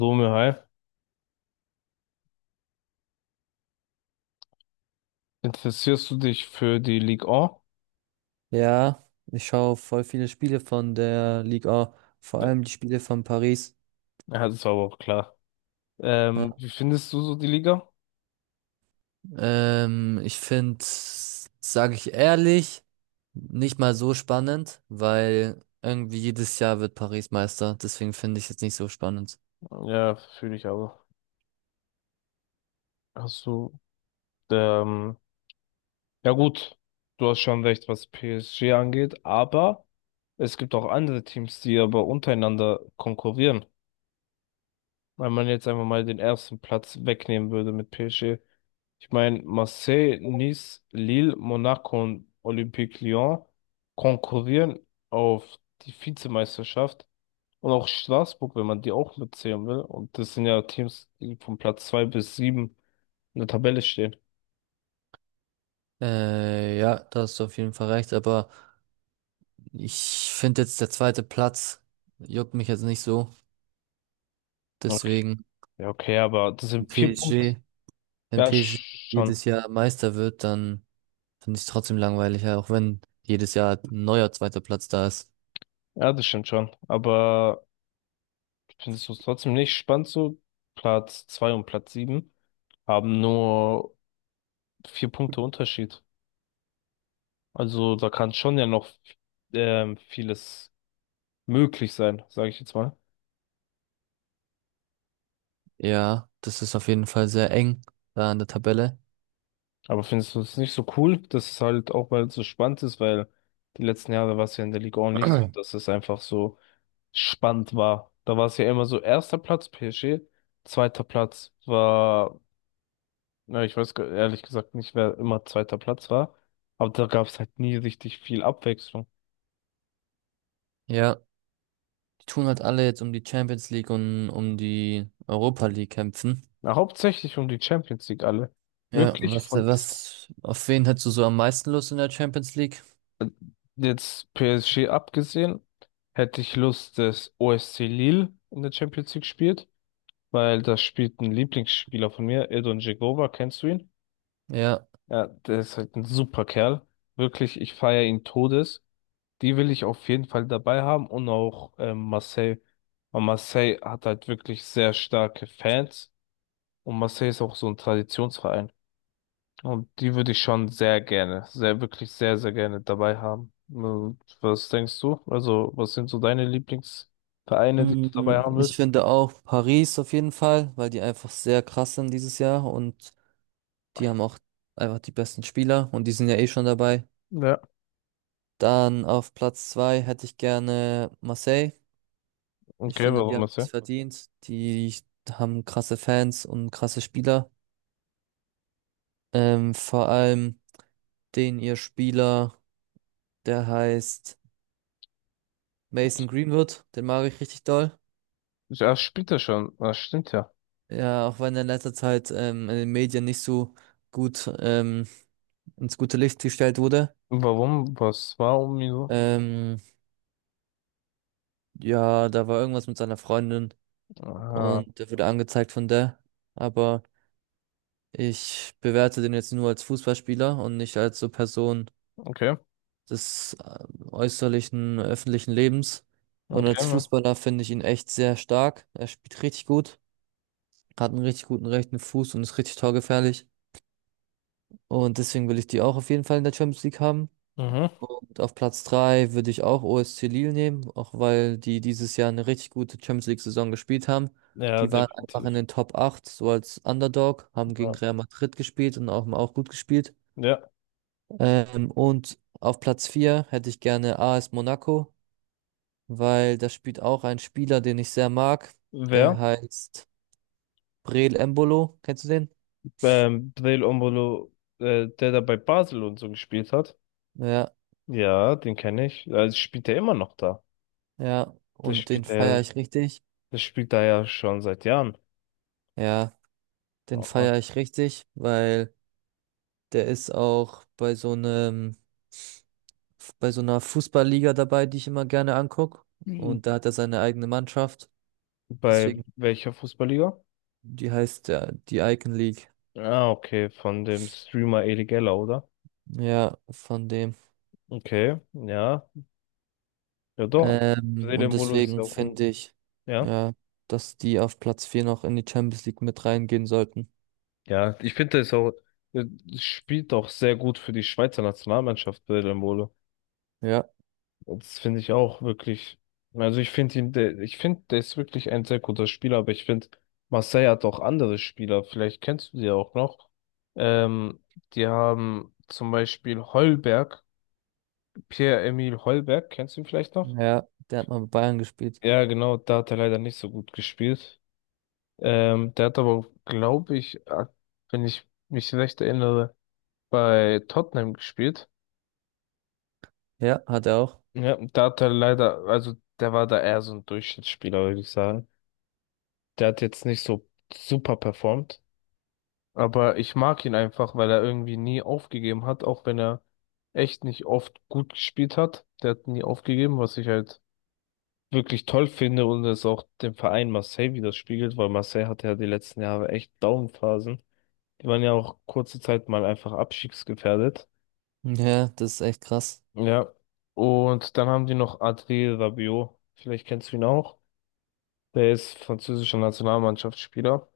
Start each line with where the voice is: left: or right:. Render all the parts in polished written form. left: Romeo, hi. Interessierst du dich für die Ligue 1?
right: Ja, ich schaue voll viele Spiele von der Liga, vor
left: Ja,
right: allem die Spiele von Paris.
left: ja, das war aber auch klar.
right: Ja.
left: Wie findest du so die Liga?
right: Ich finde, sage ich ehrlich, nicht mal so spannend, weil irgendwie jedes Jahr wird Paris Meister. Deswegen finde ich jetzt nicht so spannend.
left: Ja, fühle ich aber. Hast du, ähm, ja gut, du hast schon recht, was PSG angeht, aber es gibt auch andere Teams, die aber untereinander konkurrieren. Wenn man jetzt einfach mal den ersten Platz wegnehmen würde mit PSG. Ich meine, Marseille, Nice, Lille, Monaco und Olympique Lyon konkurrieren auf die Vizemeisterschaft. Und auch Straßburg, wenn man die auch mitzählen will. Und das sind ja Teams, die von Platz zwei bis sieben in der Tabelle stehen.
right: Ja, da hast du auf jeden Fall recht, aber ich finde jetzt der zweite Platz juckt mich jetzt nicht so.
left: Okay,
right: Deswegen,
left: ja, okay, aber das sind
right: wenn
left: vier Punkte.
right: PSG, wenn
left: Ja,
right: PSG
left: schon.
right: jedes Jahr Meister wird, dann finde ich trotzdem langweilig, ja, auch wenn jedes Jahr ein neuer zweiter Platz da ist.
left: Ja, das stimmt schon. Aber findest du es trotzdem nicht spannend so? Platz zwei und Platz sieben haben nur vier Punkte Unterschied. Also da kann schon ja noch vieles möglich sein, sage ich jetzt mal.
right: Ja, das ist auf jeden Fall sehr eng da an der Tabelle.
left: Aber findest du es nicht so cool, dass es halt auch mal so spannend ist, weil die letzten Jahre war es ja in der Liga auch nicht so, dass es einfach so spannend war. Da war es ja immer so erster Platz PSG, zweiter Platz war, na, ich weiß ehrlich gesagt nicht, wer immer zweiter Platz war, aber da gab es halt nie richtig viel Abwechslung.
right: Ja, die tun halt alle jetzt um die Champions League und um die Europa League kämpfen.
left: Na, hauptsächlich um die Champions League alle.
right: Ja,
left: Wirklich von z-
right: auf wen hättest du so am meisten Lust in der Champions League?
left: äh, Jetzt PSG abgesehen, hätte ich Lust, dass OSC Lille in der Champions League spielt, weil da spielt ein Lieblingsspieler von mir, Edon Dzeko, kennst du ihn?
right: Ja,
left: Ja, der ist halt ein super Kerl. Wirklich, ich feiere ihn Todes. Die will ich auf jeden Fall dabei haben und auch Marseille. Und Marseille hat halt wirklich sehr starke Fans und Marseille ist auch so ein Traditionsverein. Und die würde ich schon sehr gerne, sehr, wirklich sehr, sehr gerne dabei haben. Und was denkst du? Also, was sind so deine Lieblingsvereine, die du dabei haben
right: ich
left: willst?
right: finde auch Paris auf jeden Fall, weil die einfach sehr krass sind dieses Jahr und die haben auch einfach die besten Spieler und die sind ja eh schon dabei.
left: Ja.
right: Dann auf Platz zwei hätte ich gerne Marseille. Ich
left: Okay,
right: finde, die
left: warum
right: haben es
left: Marseille?
right: verdient. Die haben krasse Fans und krasse Spieler. Vor allem den ihr Spieler, der heißt Mason Greenwood, den mag ich richtig doll.
left: Ja, spielt er schon. Das stimmt ja.
right: Ja, auch wenn er in letzter Zeit in den Medien nicht so gut ins gute Licht gestellt wurde.
left: Warum? Was? Warum? Wieso?
right: Ähm, ja, da war irgendwas mit seiner Freundin
left: Ah,
right: und der wurde angezeigt von der. Aber ich bewerte den jetzt nur als Fußballspieler und nicht als so Person,
left: okay.
right: des äußerlichen öffentlichen Lebens. Und
left: Okay,
right: als
left: ja.
right: Fußballer finde ich ihn echt sehr stark. Er spielt richtig gut, hat einen richtig guten rechten Fuß und ist richtig torgefährlich. Und deswegen will ich die auch auf jeden Fall in der Champions League haben.
left: Mhm.
right: Und auf Platz 3 würde ich auch OSC Lille nehmen, auch weil die dieses Jahr eine richtig gute Champions League-Saison gespielt haben.
left: Ja,
right: Die waren einfach in
left: definitiv.
right: den Top 8, so als Underdog, haben gegen
left: Ja.
right: Real Madrid gespielt und auch gut gespielt.
left: Ja.
right: Und auf Platz 4 hätte ich gerne AS Monaco, weil da spielt auch ein Spieler, den ich sehr mag. Der, Mhm,
left: Wer?
right: heißt Breel Embolo. Kennst du den?
left: Breel Ombolo, der da bei Basel und so gespielt hat.
right: Ja,
left: Ja, den kenne ich. Also spielt er immer noch da.
right: ja.
left: Der
right: Und den
left: spielt er,
right: feiere ich richtig.
left: der spielt da ja schon seit Jahren.
right: Ja, den
left: Aha.
right: feiere ich richtig, weil der ist auch bei so einer Fußballliga dabei, die ich immer gerne angucke.
left: Mhm.
right: Und da hat er seine eigene Mannschaft.
left: Bei
right: Deswegen,
left: welcher Fußballliga?
right: die heißt ja die Icon League.
left: Ah, okay, von dem Streamer Elie oder?
right: Ja, von dem.
left: Okay, ja. Ja doch.
right: Ähm,
left: Breel
right: und
left: Ombolo ist ja
right: deswegen
left: auch ein,
right: finde ich,
left: ja.
right: ja, dass die auf Platz 4 noch in die Champions League mit reingehen sollten.
left: Ja, ich finde es auch, äh, spielt auch sehr gut für die Schweizer Nationalmannschaft, Mbolo.
right: Ja,
left: Das finde ich auch wirklich. Also ich finde ihn, ich finde, der ist wirklich ein sehr guter Spieler, aber ich finde, Marseille hat auch andere Spieler, vielleicht kennst du die auch noch. Ähm, Die haben zum Beispiel Holberg, Pierre-Emile Holberg, kennst du ihn vielleicht noch?
right: ja, der hat mal bei Bayern gespielt.
left: Ja, genau, da hat er leider nicht so gut gespielt. Der hat aber, glaube ich, wenn ich mich recht erinnere, bei Tottenham gespielt.
right: Ja, hat er auch.
left: Ja, und da hat er leider, also der war da eher so ein Durchschnittsspieler, würde ich sagen. Der hat jetzt nicht so super performt, aber ich mag ihn einfach, weil er irgendwie nie aufgegeben hat, auch wenn er echt nicht oft gut gespielt hat. Der hat nie aufgegeben, was ich halt wirklich toll finde und es auch dem Verein Marseille widerspiegelt, weil Marseille hatte ja die letzten Jahre echt Downphasen. Die waren ja auch kurze Zeit mal einfach abstiegsgefährdet.
right: Ja, das ist echt krass.
left: Ja, und dann haben die noch Adrien Rabiot, vielleicht kennst du ihn auch. Der ist französischer Nationalmannschaftsspieler.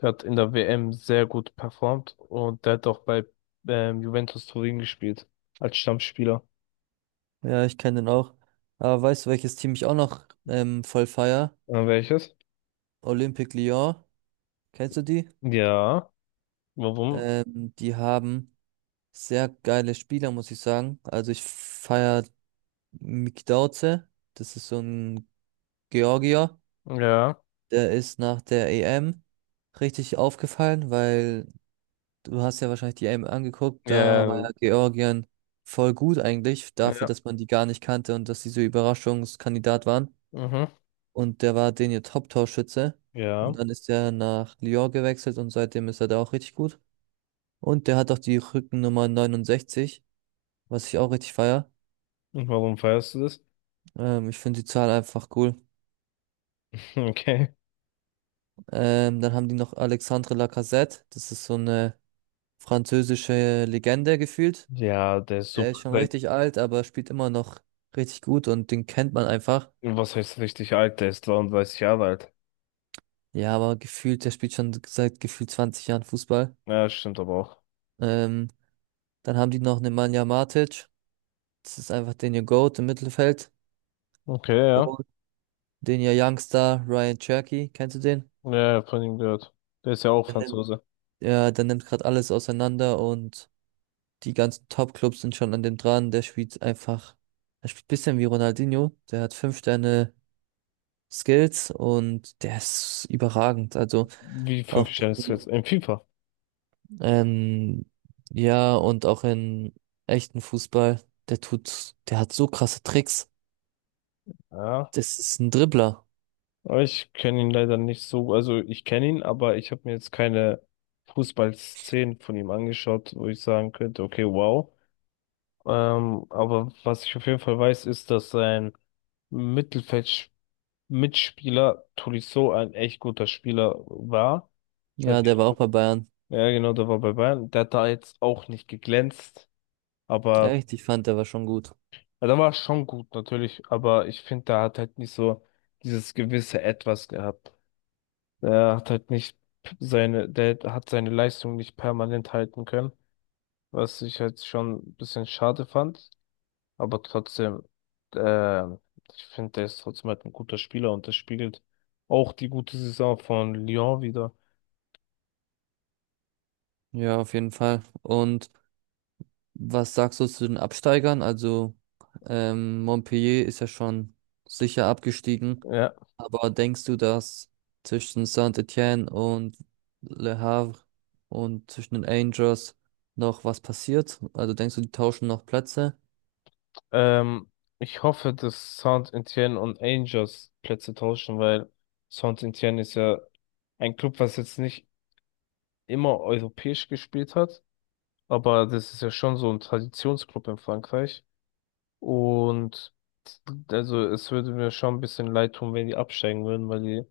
left: Der hat in der WM sehr gut performt und der hat auch bei Juventus Turin gespielt als Stammspieler.
right: Ja, ich kenne den auch. Aber weißt du, welches Team ich auch noch voll feier?
left: Welches?
right: Olympique Lyon. Kennst du die?
left: Ja. Warum?
right: Die haben sehr geile Spieler, muss ich sagen. Also ich feier Mick Dauze. Das ist so ein Georgier.
left: Ja.
right: Der ist nach der EM richtig aufgefallen, weil du hast ja wahrscheinlich die EM angeguckt, da war
left: Ja.
right: ja Georgien voll gut eigentlich, dafür,
left: Ja.
right: dass man die gar nicht kannte und dass sie so Überraschungskandidat waren.
left: Mhm.
right: Und der war den ihr Top-Torschütze. Und
left: Ja.
right: dann ist er nach Lyon gewechselt und seitdem ist er da auch richtig gut. Und der hat auch die Rückennummer 69, was ich auch richtig feier.
left: Und warum feierst du das?
right: Ich finde die Zahl einfach cool.
left: Okay.
right: Dann haben die noch Alexandre Lacazette, das ist so eine französische Legende gefühlt.
left: Ja, der ist
right: Der ist
left: super.
right: schon
left: Der,
right: richtig alt, aber spielt immer noch richtig gut und den kennt man einfach.
left: was heißt richtig alt? Der ist 33 Jahre alt.
right: Ja, aber gefühlt, der spielt schon seit gefühlt 20 Jahren Fußball.
left: Ja, stimmt aber auch.
right: Ähm, dann haben die noch Nemanja Matic. Das ist einfach den ihr Goat im Mittelfeld.
left: Okay, ja.
right: Und den ihr Youngster Ryan Cherky. Kennst du den?
left: Ja, ja, von ihm gehört. Der ist ja auch
right: Der nimmt,
left: Franzose.
right: ja, der nimmt gerade alles auseinander und die ganzen Top-Clubs sind schon an dem dran. Er spielt ein bisschen wie Ronaldinho. Der hat fünf Sterne Skills und der ist überragend. Also
left: Wie fünf
right: auch.
left: Sterne ist jetzt in FIFA.
right: Ähm, ja, und auch in echten Fußball, der hat so krasse Tricks.
left: Ja.
right: Das ist ein Dribbler.
left: Aber ich kenne ihn leider nicht so. Also ich kenne ihn, aber ich habe mir jetzt keine Fußballszenen von ihm angeschaut, wo ich sagen könnte, okay, wow. Aber was ich auf jeden Fall weiß, ist, dass sein Mittelfeld-Mitspieler Tolisso ein echt guter Spieler war. Der
right: Ja,
left: hat-
right: der war auch bei Bayern.
left: Ja, genau, der war bei Bayern. Der hat da jetzt auch nicht geglänzt, aber
right: Echt, ich fand, der war schon gut.
left: ja, der war schon gut natürlich. Aber ich finde, der hat halt nicht so dieses gewisse Etwas gehabt. Er hat halt nicht seine, der hat seine Leistung nicht permanent halten können, was ich halt schon ein bisschen schade fand. Aber trotzdem, äh, ich finde, der ist trotzdem halt ein guter Spieler und das spiegelt auch die gute Saison von Lyon wieder.
right: Ja, auf jeden Fall. Und was sagst du zu den Absteigern? Also, Montpellier ist ja schon sicher abgestiegen.
left: Ja,
right: Aber denkst du, dass zwischen Saint-Étienne und Le Havre und zwischen den Angels noch was passiert? Also denkst du, die tauschen noch Plätze?
left: ähm, ich hoffe, dass Saint-Étienne und Angers Plätze tauschen, weil Saint-Étienne ist ja ein Club, was jetzt nicht immer europäisch gespielt hat, aber das ist ja schon so ein Traditionsclub in Frankreich. Und also es würde mir schon ein bisschen leid tun, wenn die absteigen würden, weil die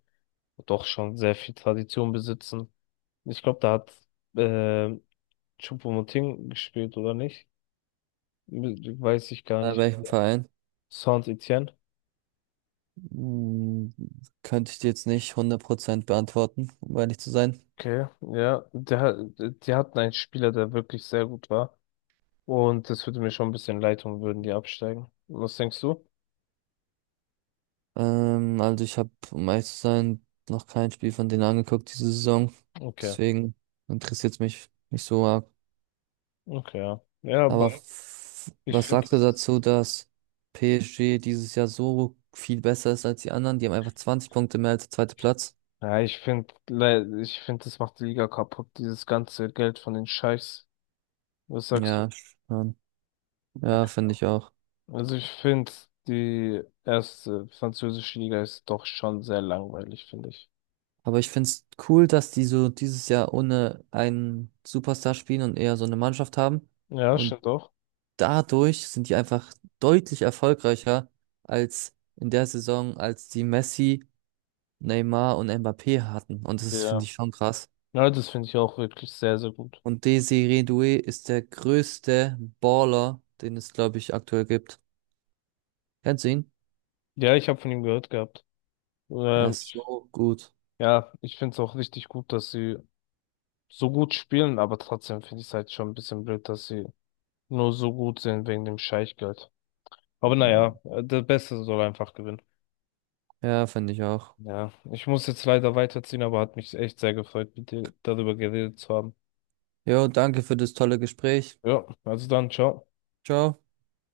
left: doch schon sehr viel Tradition besitzen. Ich glaube, da hat äh, Choupo-Moting gespielt, oder nicht? Weiß ich gar
right: Bei
left: nicht.
right: welchem Verein?
left: Saint-Étienne.
right: Hm, Könnte ich dir jetzt nicht 100% beantworten, um ehrlich zu sein.
left: Okay, ja. Die hatten einen Spieler, der wirklich sehr gut war. Und das würde mir schon ein bisschen leid tun, würden die absteigen. Was denkst du?
right: Also ich habe, um ehrlich zu sein, noch kein Spiel von denen angeguckt diese Saison.
left: Okay,
right: Deswegen interessiert es mich nicht so arg.
left: okay, ja. Ja, aber
right: Aber
left: ich
right: was
left: finde,
right: sagst du
left: das ist.
right: dazu, dass PSG dieses Jahr so viel besser ist als die anderen? Die haben einfach 20 Punkte mehr als der zweite Platz.
left: Ja, ich finde, das macht die Liga kaputt, dieses ganze Geld von den Scheichs. Was sagst du?
right: Ja, schon.
left: Ja,
right: Ja,
left: keine
right: finde
left: Ahnung.
right: ich auch.
left: Also ich finde, die erste französische Liga ist doch schon sehr langweilig, finde ich.
right: Aber ich finde es cool, dass die so dieses Jahr ohne einen Superstar spielen und eher so eine Mannschaft haben.
left: Ja,
right: Und
left: stimmt doch.
right: dadurch sind die einfach deutlich erfolgreicher als in der Saison, als die Messi, Neymar und Mbappé hatten. Und das finde
left: Ja.
right: ich schon krass.
left: Ja, das finde ich auch wirklich sehr, sehr gut.
right: Und Desiree Doué ist der größte Baller, den es, glaube ich, aktuell gibt. Kennst du ihn?
left: Ja, ich habe von ihm gehört gehabt.
right: Er
left: Ähm,
right: ist so gut.
left: ja, ich finde es auch richtig gut, dass sie so gut spielen, aber trotzdem finde ich es halt schon ein bisschen blöd, dass sie nur so gut sind wegen dem Scheichgeld. Aber naja, der Beste soll einfach gewinnen.
right: Ja, finde ich auch.
left: Ja, ich muss jetzt leider weiterziehen, aber hat mich echt sehr gefreut, mit dir darüber geredet zu haben.
right: Jo, danke für das tolle Gespräch.
left: Ja, also dann, ciao.
right: Ciao.